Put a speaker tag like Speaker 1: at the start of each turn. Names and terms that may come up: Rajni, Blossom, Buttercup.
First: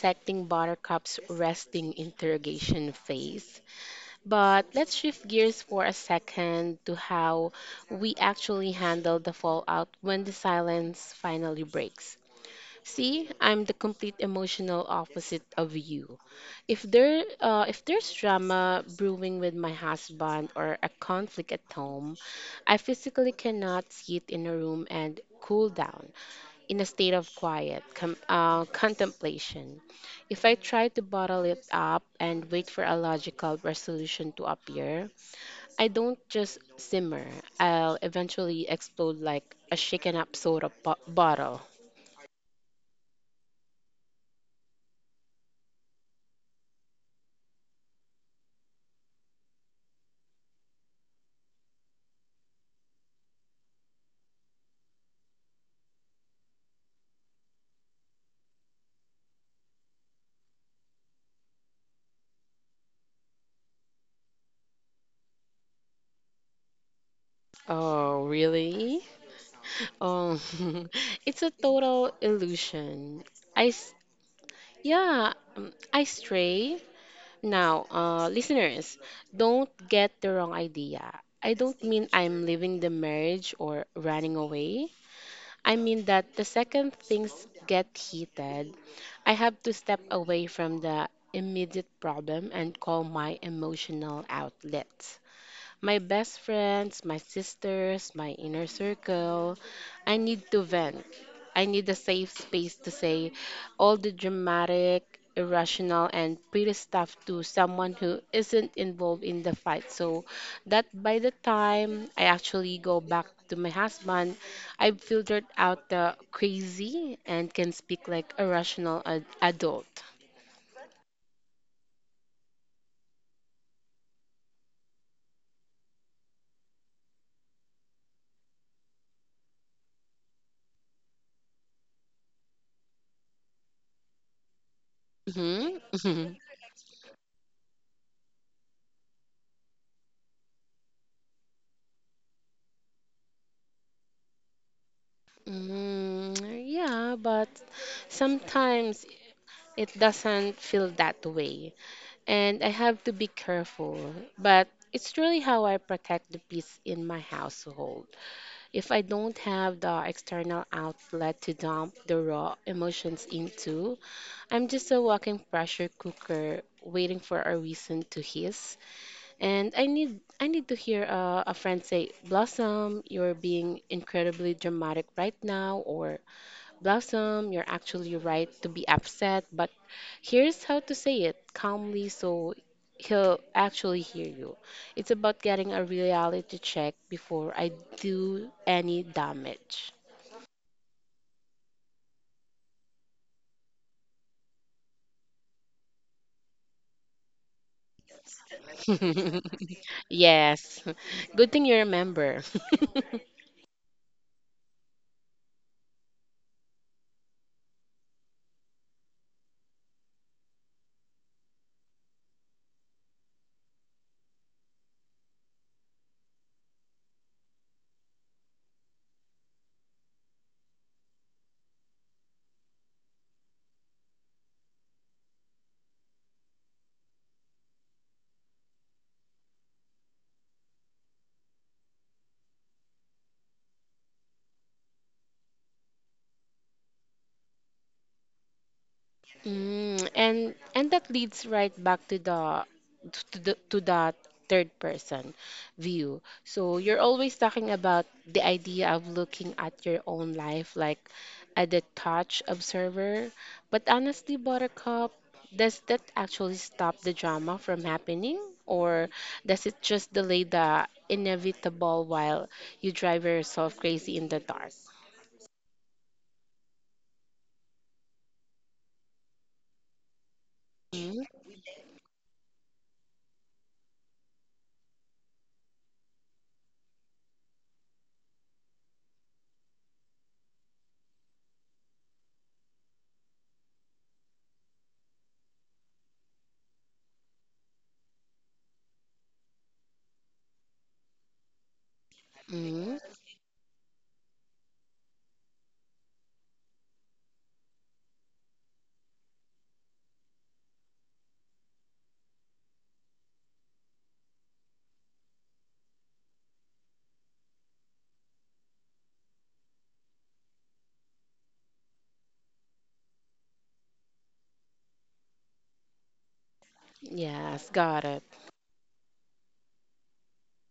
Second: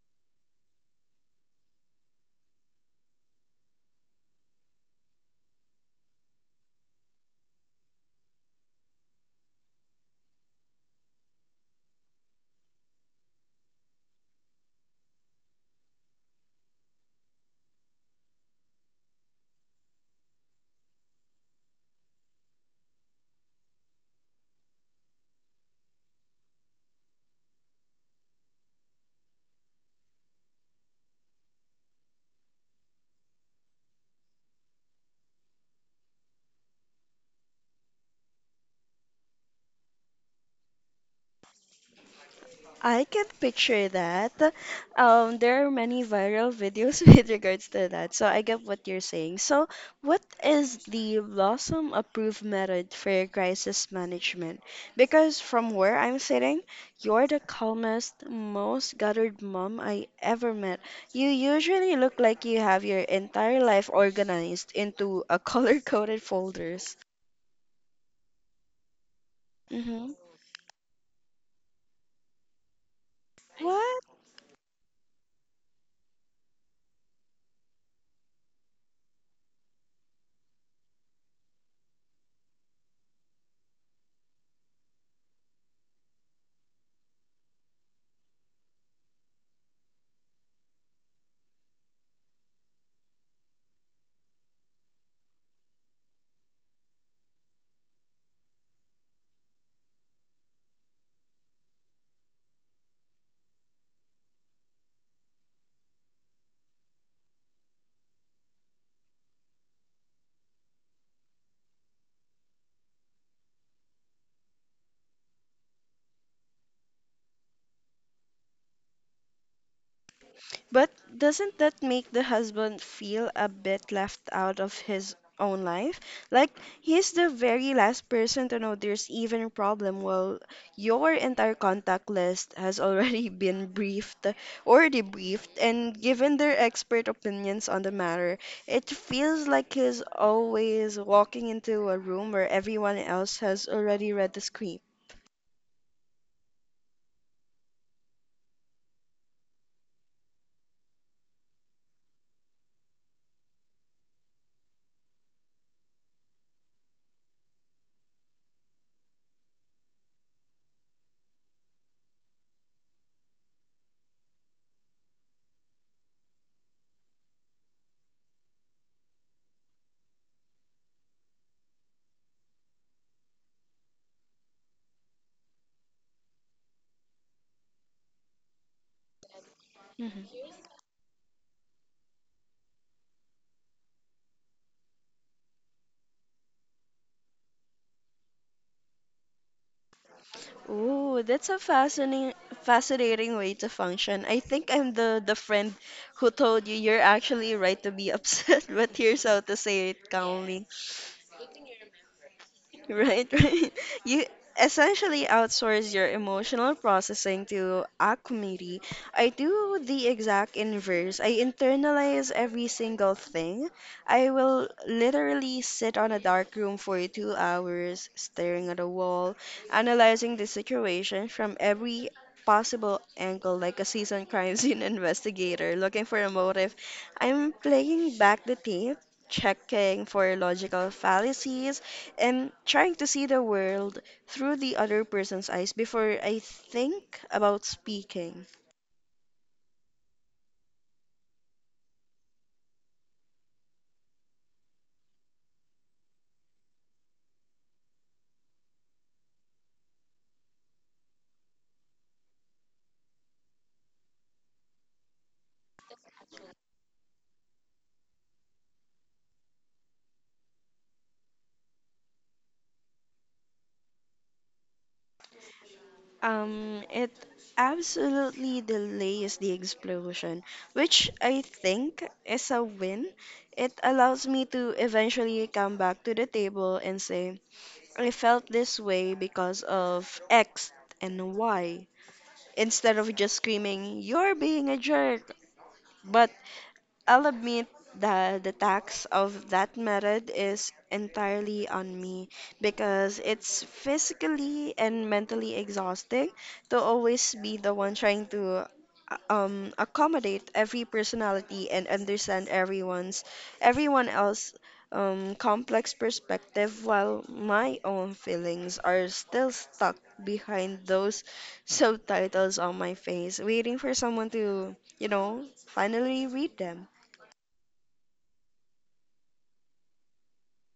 Speaker 1: dissecting Buttercup's resting interrogation phase, but let's shift gears for a second to how we actually handle the fallout when the silence finally breaks. See, I'm the complete emotional opposite of you. If there, if there's drama brewing with my husband or a conflict at home, I physically cannot sit in a room and cool down in a state of quiet contemplation. If I try to bottle it up and wait for a logical resolution to appear, I don't just simmer, I'll eventually explode like a shaken up bottle.
Speaker 2: I can picture that. There are many viral videos with regards to that, so I get what you're saying. So, what is the Blossom approved method for crisis management? Because from where I'm sitting, you're the calmest, most gathered mom I ever met. You usually look like you have your entire life organized into a color-coded folders.
Speaker 1: Oh, really?
Speaker 2: Mm-hmm.
Speaker 1: Oh, it's a total illusion. I, s- yeah, I stray. Now, listeners, don't get the wrong idea. I don't mean I'm leaving the marriage or running away. I mean that the second things get heated, I have to step away from the immediate problem and call my emotional outlet. My best friends, my sisters, my inner circle. I need to vent. I need a safe space to say all the dramatic, irrational, and pretty stuff to someone who isn't involved in the fight, so that by the time I actually go back to my husband, I've filtered out the crazy and can speak like a rational adult.
Speaker 2: But doesn't that make the husband feel a bit left out of his own life? Like he's the very last person to know there's even a problem while your entire contact list has already been briefed or debriefed
Speaker 1: Hmm.
Speaker 2: and given their expert opinions on the matter. It feels like he's always walking into a room where everyone else has already read the script.
Speaker 1: Mm, yeah, but sometimes it doesn't feel that way. And I have to be careful, but it's truly how I protect the peace in my household. If I don't have the external outlet to dump the raw emotions into, I'm just a walking pressure cooker waiting for a reason to hiss. And I need to hear a friend say, "Blossom, you're being incredibly dramatic right now," or "Blossom, you're actually right to be upset, but here's how to say it calmly so he'll actually hear you." It's about getting a reality check before I do any damage.
Speaker 2: Ooh, that's a fascinating way to function. I think I'm the friend who told you you're actually right to be upset, but here's how to say it, yes, calmly.
Speaker 1: Yes. Good thing you remember.
Speaker 2: Right, right. You essentially outsource your emotional processing to a committee. I do the exact inverse. I internalize every single thing. I will literally sit on a dark room for 2 hours, staring at a wall, analyzing the situation from every possible angle, like a seasoned crime scene investigator looking for a motive. I'm playing back the tape. Checking for logical fallacies, am trying to see the world through the other person's eyes before I think about speaking.
Speaker 1: Mm, and that leads right back to the to that third person view. So you're always talking about the idea of looking at your own life like a detached observer. But honestly, Buttercup, does that actually stop the drama from happening, or does it just delay the inevitable while you drive yourself crazy in the dark?
Speaker 2: It absolutely delays the explosion, which
Speaker 1: Mm-hmm.
Speaker 2: I think is a win. It allows me to eventually come back to the table and say, I felt this way because of X and Y, instead of just screaming, you're being a jerk. But I'll admit that the tax of that method is entirely on me
Speaker 1: Mm-hmm.
Speaker 2: because it's physically and mentally exhausting to always be the one trying to accommodate every personality and understand everyone's everyone else complex perspective while my own feelings are still stuck behind those subtitles on my face waiting for someone to finally read them
Speaker 1: Yes, got it.